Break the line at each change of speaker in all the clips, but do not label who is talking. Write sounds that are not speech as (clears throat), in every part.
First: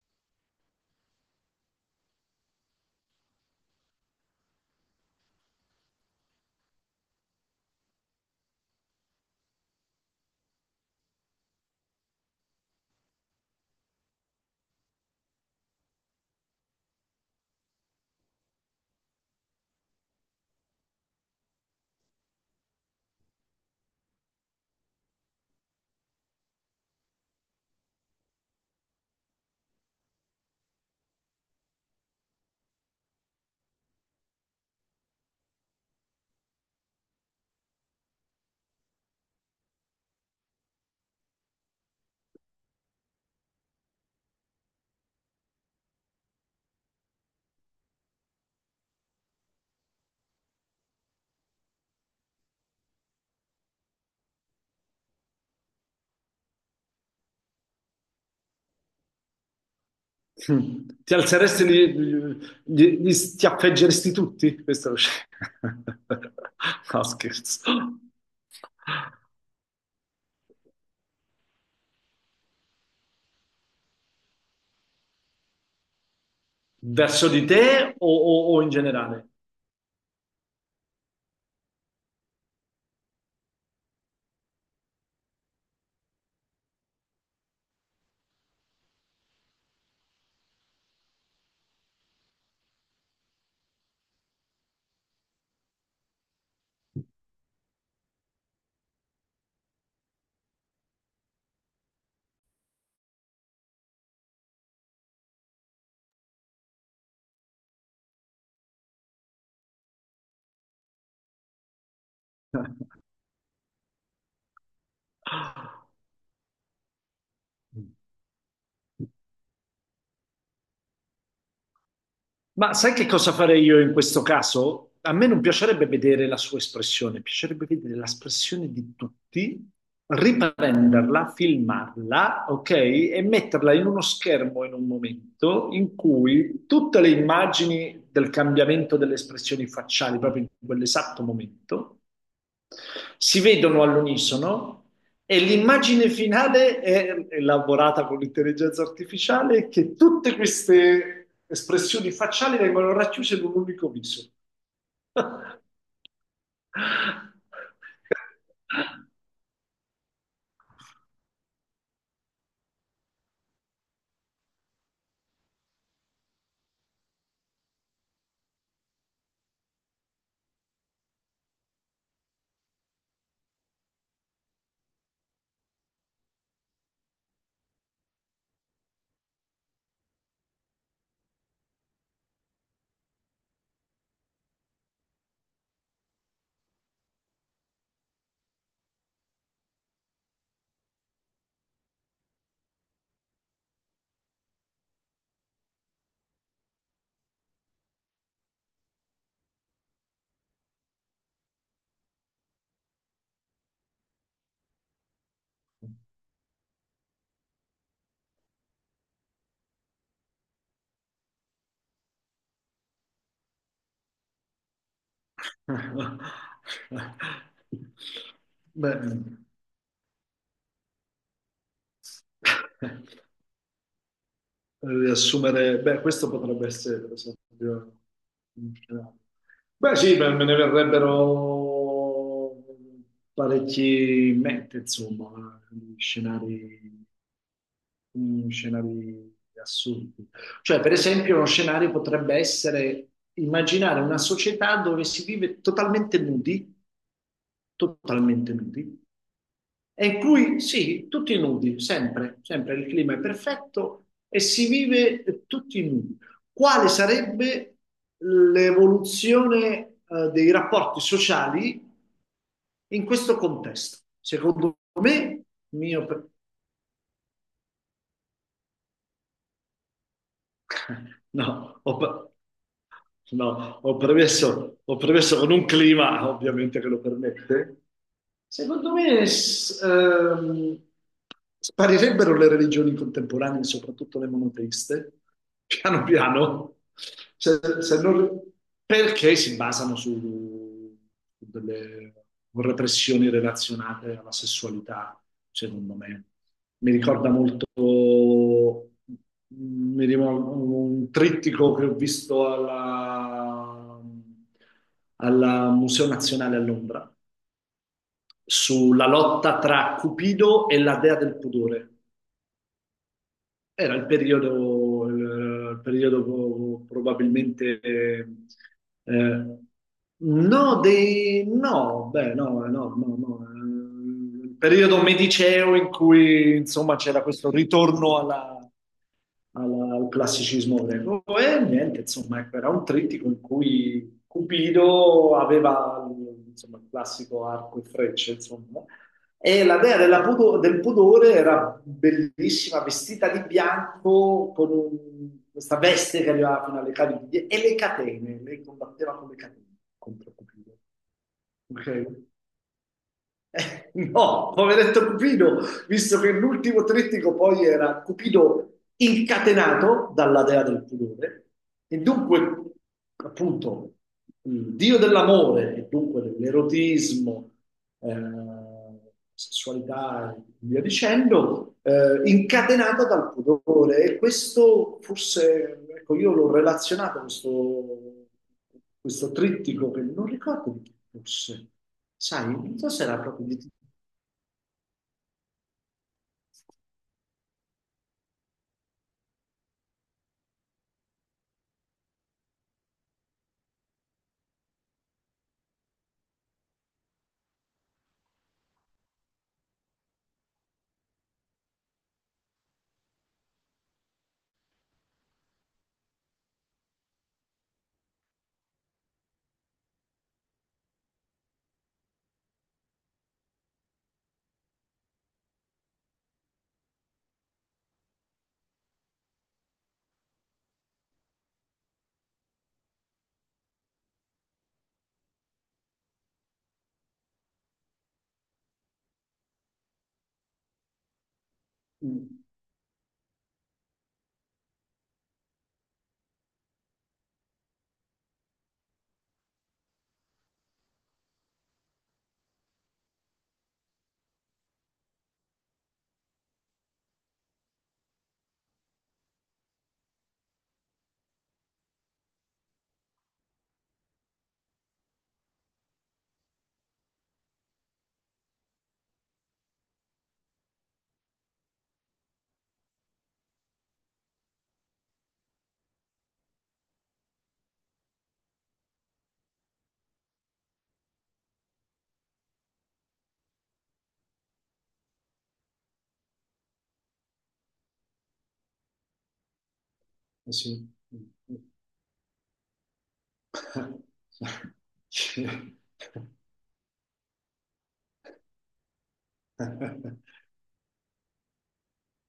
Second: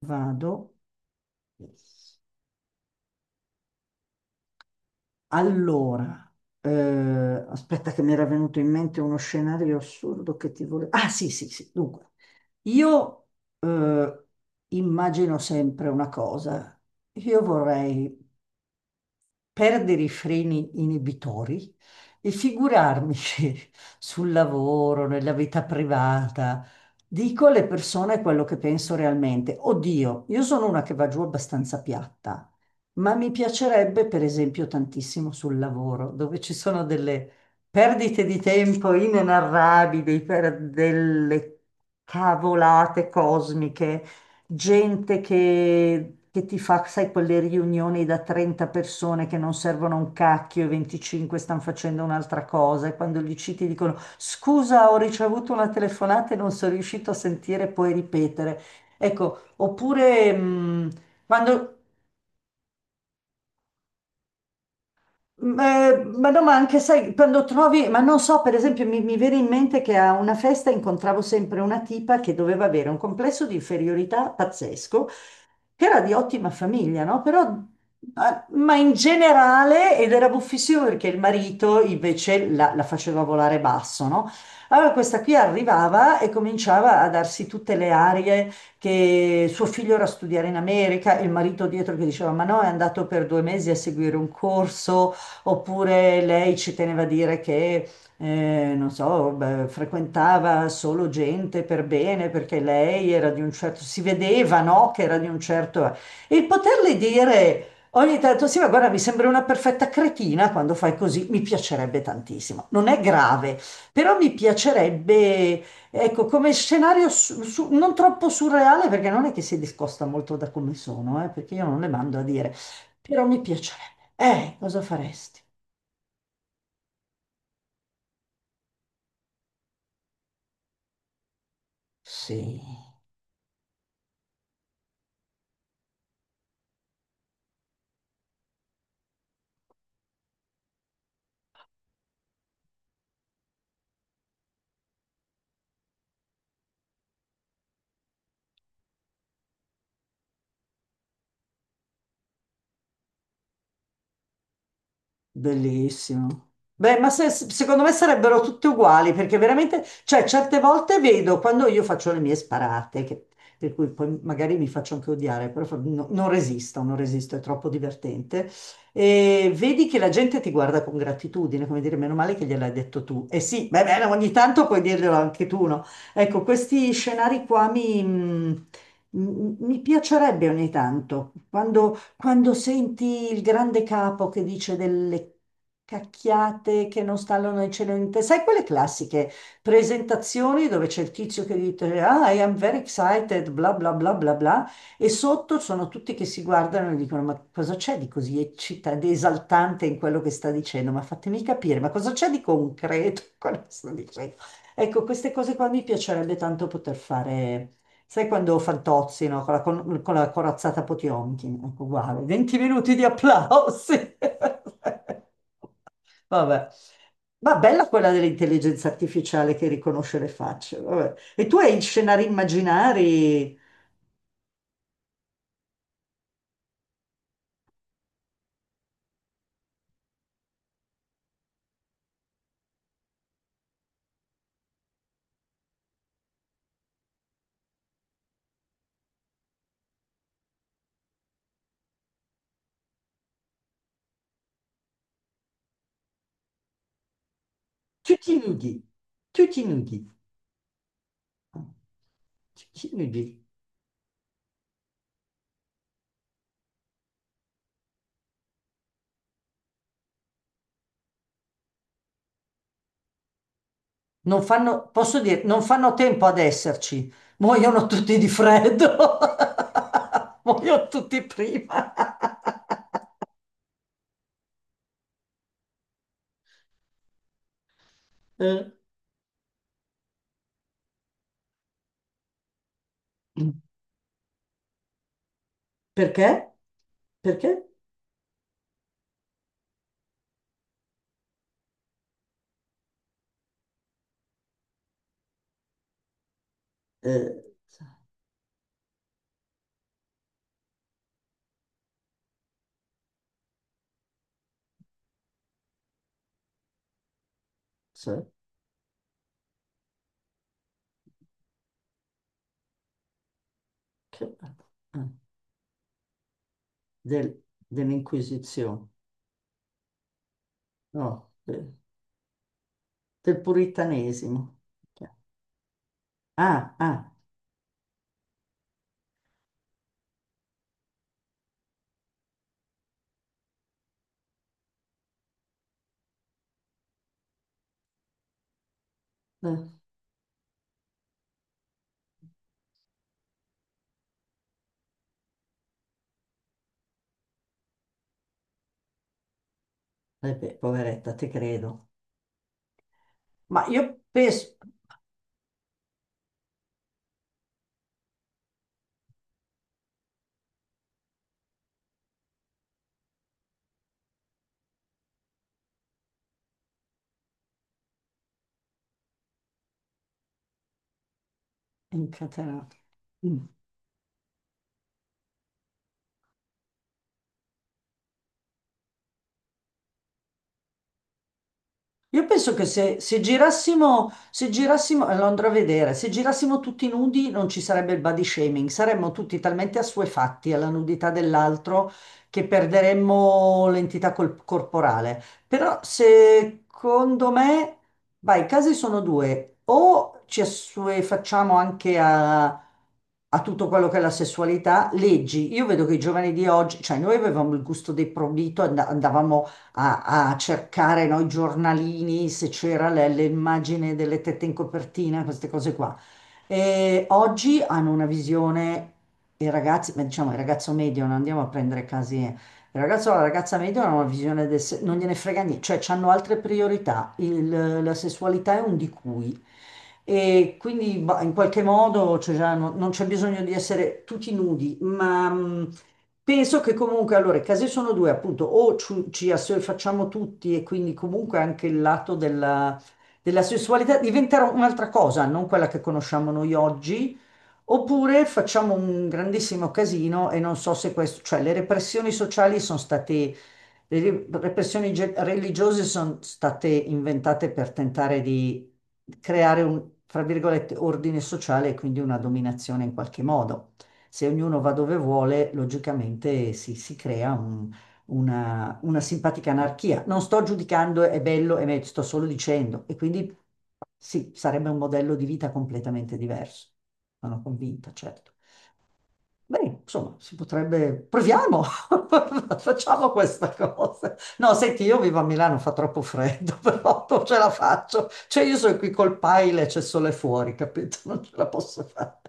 Vado. Allora, aspetta che mi era venuto in mente uno scenario assurdo che ti volevo... Ah, sì, sì, sì. Dunque, io eh, immagino sempre una cosa. Io vorrei perdere i freni inibitori e figurarmi (laughs) se sul lavoro, nella vita privata. Dico alle persone quello che penso realmente. Oddio, io sono una che va giù abbastanza piatta, ma mi piacerebbe, per esempio, tantissimo sul lavoro, dove ci sono delle perdite di tempo inenarrabili per delle cavolate cosmiche, gente che ti fa, sai, quelle riunioni da 30 persone che non servono a un cacchio e 25 stanno facendo un'altra cosa, e quando gli citi dicono: scusa, ho ricevuto una telefonata e non sono riuscito a sentire, puoi ripetere. Ecco, oppure
Mm. Ti alzeresti,
quando...
li, li schiaffeggeresti tutti? Questo è lo
ma no, ma anche,
(laughs) No,
sai, quando trovi,
scherzo.
ma non so, per esempio, mi viene in mente che a una festa incontravo sempre una tipa che doveva avere un complesso di inferiorità pazzesco, era di ottima famiglia, no?
Verso
Però,
di te o,
ma
o in
ma in
generale?
generale, ed era buffissimo perché il marito invece la faceva volare basso, no? Allora questa qui arrivava e cominciava a darsi tutte le arie, che suo figlio era a studiare in America, e il marito dietro che diceva: ma no, è andato per 2 mesi a seguire un corso, oppure lei ci teneva a dire che non so, beh, frequentava solo gente per bene perché lei era di un certo, si vedeva, no, che era di un certo... E poterle dire ogni tanto: sì, ma guarda, mi sembra una perfetta cretina quando fai così, mi piacerebbe tantissimo. Non è
(laughs)
grave, però mi piacerebbe, ecco, come scenario, non troppo surreale perché non è che si discosta molto da come sono, perché io non le mando a dire,
Ma sai che
però
cosa
mi
farei io in
piacerebbe.
questo
Cosa
caso? A me
faresti?
non piacerebbe vedere la sua espressione, piacerebbe vedere l'espressione di tutti, riprenderla, filmarla,
Sì.
ok? E metterla in uno schermo in un momento in cui tutte le immagini del cambiamento delle espressioni facciali, proprio in quell'esatto momento, si vedono all'unisono e l'immagine finale è elaborata con l'intelligenza artificiale che tutte queste espressioni facciali vengono racchiuse in un unico viso.
Bellissimo. Beh, ma secondo me sarebbero tutte
(laughs)
uguali, perché veramente, cioè, certe volte vedo quando io faccio le mie sparate, per cui poi magari mi faccio anche odiare, però non resisto, non resisto, è troppo divertente. E vedi che la gente ti guarda con gratitudine, come dire, meno male che gliel'hai detto tu. E sì, beh, beh, ogni tanto puoi dirglielo anche tu, no? Ecco, questi scenari qua mi, mm, mi mi piacerebbe ogni tanto, quando senti il grande capo che dice delle cacchiate che non stanno nel cielo né in terra, sai, quelle classiche presentazioni dove c'è il tizio che dice: Ah, I am very excited, bla bla bla bla bla, e sotto sono tutti che si guardano e dicono: ma cosa c'è di così eccitante, di esaltante in quello che sta dicendo? Ma fatemi capire, ma cosa c'è di concreto in quello che sta dicendo? Ecco, queste cose qua mi piacerebbe tanto poter fare. Sai quando Fantozzi, no? Con la, con la corazzata Potionkin, ecco, uguale. 20 minuti di applausi. (laughs) Vabbè. Ma bella quella dell'intelligenza
Bene.
artificiale che riconosce le facce. Vabbè. E tu hai scenari immaginari.
Riassumere, beh, questo potrebbe essere per esempio un scenario. Beh, sì, beh, me ne verrebbero parecchi in mente, insomma, scenari, scenari assurdi. Cioè, per esempio, uno scenario potrebbe essere immaginare una società dove si vive
Tutti
totalmente
nudi,
nudi,
tutti nudi,
e qui sì, tutti nudi, sempre, sempre il
tutti
clima è
nudi.
perfetto e si vive tutti nudi. Quale sarebbe l'evoluzione, dei rapporti sociali in questo contesto?
Non
Secondo
fanno, posso dire,
me,
non fanno
mio.
tempo ad esserci. Muoiono tutti di freddo. (laughs) Muoiono tutti
No,
prima.
ho, no, ho premesso con un clima ovviamente che lo permette.
Eh.
Secondo me sparirebbero le religioni contemporanee, soprattutto le monoteiste, piano
Perché?
piano, se-
Perché?
se non- perché si basano su delle repressioni relazionate alla sessualità, secondo me. Mi ricorda
eh,
molto, mi ricordo un trittico che ho visto alla, alla Museo Nazionale a Londra
cioè,
sulla lotta tra Cupido e la dea del pudore. Era
che- eh,
il periodo probabilmente,
dell'Inquisizione,
no,
no,
dei, no, beh, no, no, no,
del
no, il
puritanesimo.
periodo mediceo in cui,
Ah,
insomma,
ah,
c'era questo ritorno alla, al, al classicismo greco e niente, insomma, ecco, era un trittico in cui Cupido aveva, insomma, il classico arco e frecce, insomma, e
eh,
la dea della del pudore era bellissima, vestita di bianco, con questa veste che arrivava fino alle caviglie e le catene, lei combatteva con le catene contro
eh beh,
Cupido.
poveretta, ti credo.
Ok?
Ma io penso,
No, poveretto Cupido, visto che l'ultimo trittico poi era Cupido incatenato dalla dea del pudore, e dunque, appunto, il dio dell'amore, e dunque dell'erotismo, sessualità e via dicendo,
incatenato.
incatenata dal pudore. E questo forse, ecco, io l'ho relazionato a questo, questo trittico che non ricordo di chi fosse.
Io
Sai,
penso che
non so
se,
se era
se
proprio di...
girassimo, se girassimo, lo andrò a vedere, se girassimo tutti nudi non ci sarebbe il body shaming, saremmo tutti talmente assuefatti alla nudità dell'altro che perderemmo l'entità corporale. Però secondo me, vai, i casi sono due: o ci assuefacciamo anche a tutto quello che è la sessualità, leggi, io vedo che i giovani di oggi, cioè, noi avevamo il gusto dei proibito, andavamo a cercare noi giornalini se c'era le immagini delle tette in copertina, queste cose qua. E oggi hanno una visione, i ragazzi, ma diciamo il ragazzo medio, non andiamo a prendere casi, eh. Il ragazzo o la ragazza medio hanno una visione del, non gliene frega niente, cioè hanno altre priorità. La sessualità è un di cui. E quindi bah, in qualche modo, cioè,
Mm,
già non c'è bisogno di essere tutti nudi, ma penso che comunque, allora, i casi sono due, appunto: o ci assuefacciamo tutti e quindi comunque anche il lato della, della sessualità diventerà un'altra cosa, non quella che conosciamo noi oggi, oppure facciamo un grandissimo casino. E non so se questo, cioè, le repressioni sociali sono state, le repressioni religiose sono state inventate per tentare di creare un, fra virgolette, ordine sociale e quindi una dominazione in qualche modo. Se ognuno va dove vuole, logicamente si crea una simpatica anarchia. Non sto giudicando è bello e meglio, sto solo dicendo. E quindi sì, sarebbe un modello di vita completamente diverso. Sono convinta, certo. Beh, insomma, si
sì.
potrebbe... Proviamo! (laughs) Facciamo questa cosa. No, senti, io vivo a Milano, fa
(laughs)
troppo freddo, (laughs) però non ce la faccio. Cioè, io sono qui col paile, c'è sole fuori,
(laughs)
capito? Non ce la posso fare.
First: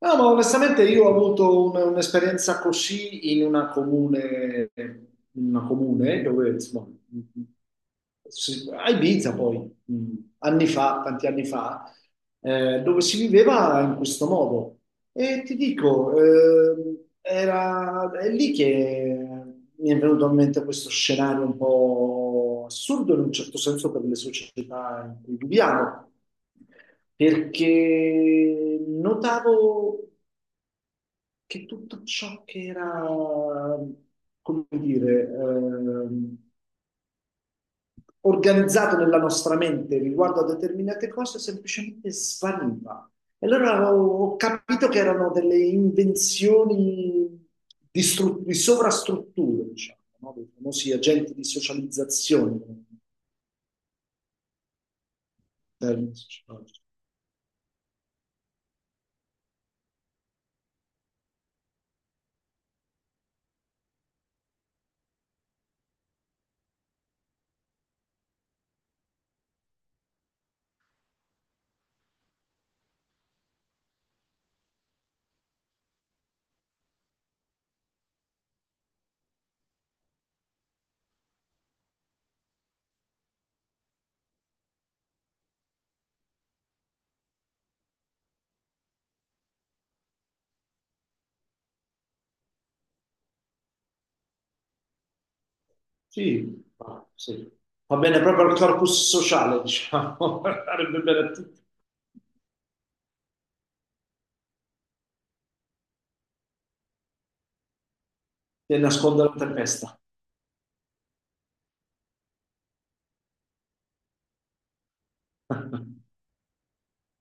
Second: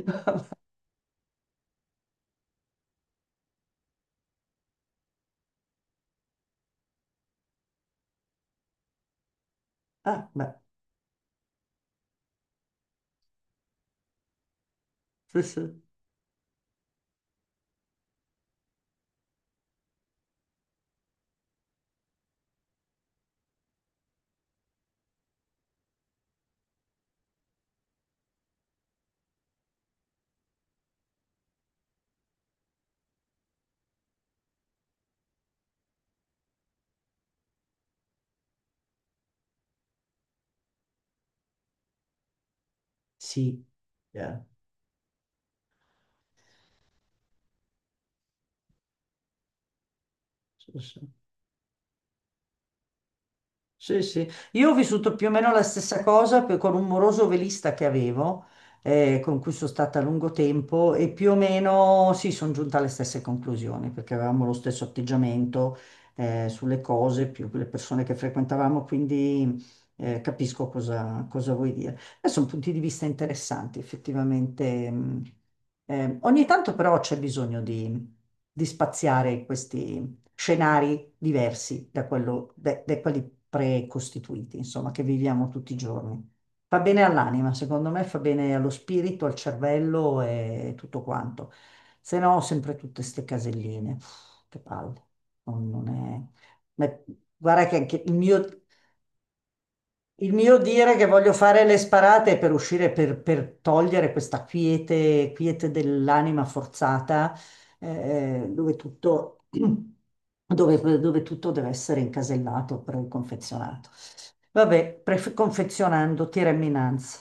No, ma onestamente io ho avuto un'esperienza così in una comune dove, insomma, a Ibiza poi, mh,
Ah, beh,
anni fa, tanti anni fa, dove si viveva in questo modo.
sì,
E ti
sì.
dico, era, è lì che mi è venuto in mente questo scenario un po' assurdo in un certo senso per le società in cui viviamo, perché notavo che tutto ciò che era, come dire, organizzato nella nostra mente riguardo a determinate cose semplicemente spariva. E
Sì,
allora ho
yeah,
capito che erano delle invenzioni di, di sovrastrutture, diciamo, no? Dei
sì,
famosi
sì.
agenti di socializzazione.
Sì, sì, io ho vissuto più o meno la stessa
Termine
cosa con
sociologico.
un moroso velista che avevo, con cui sono stata a lungo tempo e più o meno sì, sono giunta alle stesse conclusioni perché avevamo lo stesso atteggiamento, sulle cose, più le persone che frequentavamo, quindi capisco cosa vuoi dire. Sono punti di vista interessanti, effettivamente. Mh. Ogni tanto però c'è bisogno di, spaziare, scenari diversi da quelli precostituiti, insomma, che viviamo tutti i giorni. Fa bene all'anima, secondo me fa bene allo spirito, al cervello e tutto quanto. Se no, sempre tutte ste caselline. Pff, che palle. Non, non è... ma-
Sì.
Guarda che
Va
anche il
bene
mio
proprio al corpus sociale,
il
diciamo, (laughs)
mio dire
farebbe
che
bene a
voglio
tutti
fare le sparate è per uscire, per togliere questa quiete, quiete dell'anima forzata, dove
e nasconde la
tutto, (clears throat)
tempesta.
dove, dove tutto deve essere incasellato, preconfezionato. Vabbè,
(laughs)
confezionando, tirami innanzi.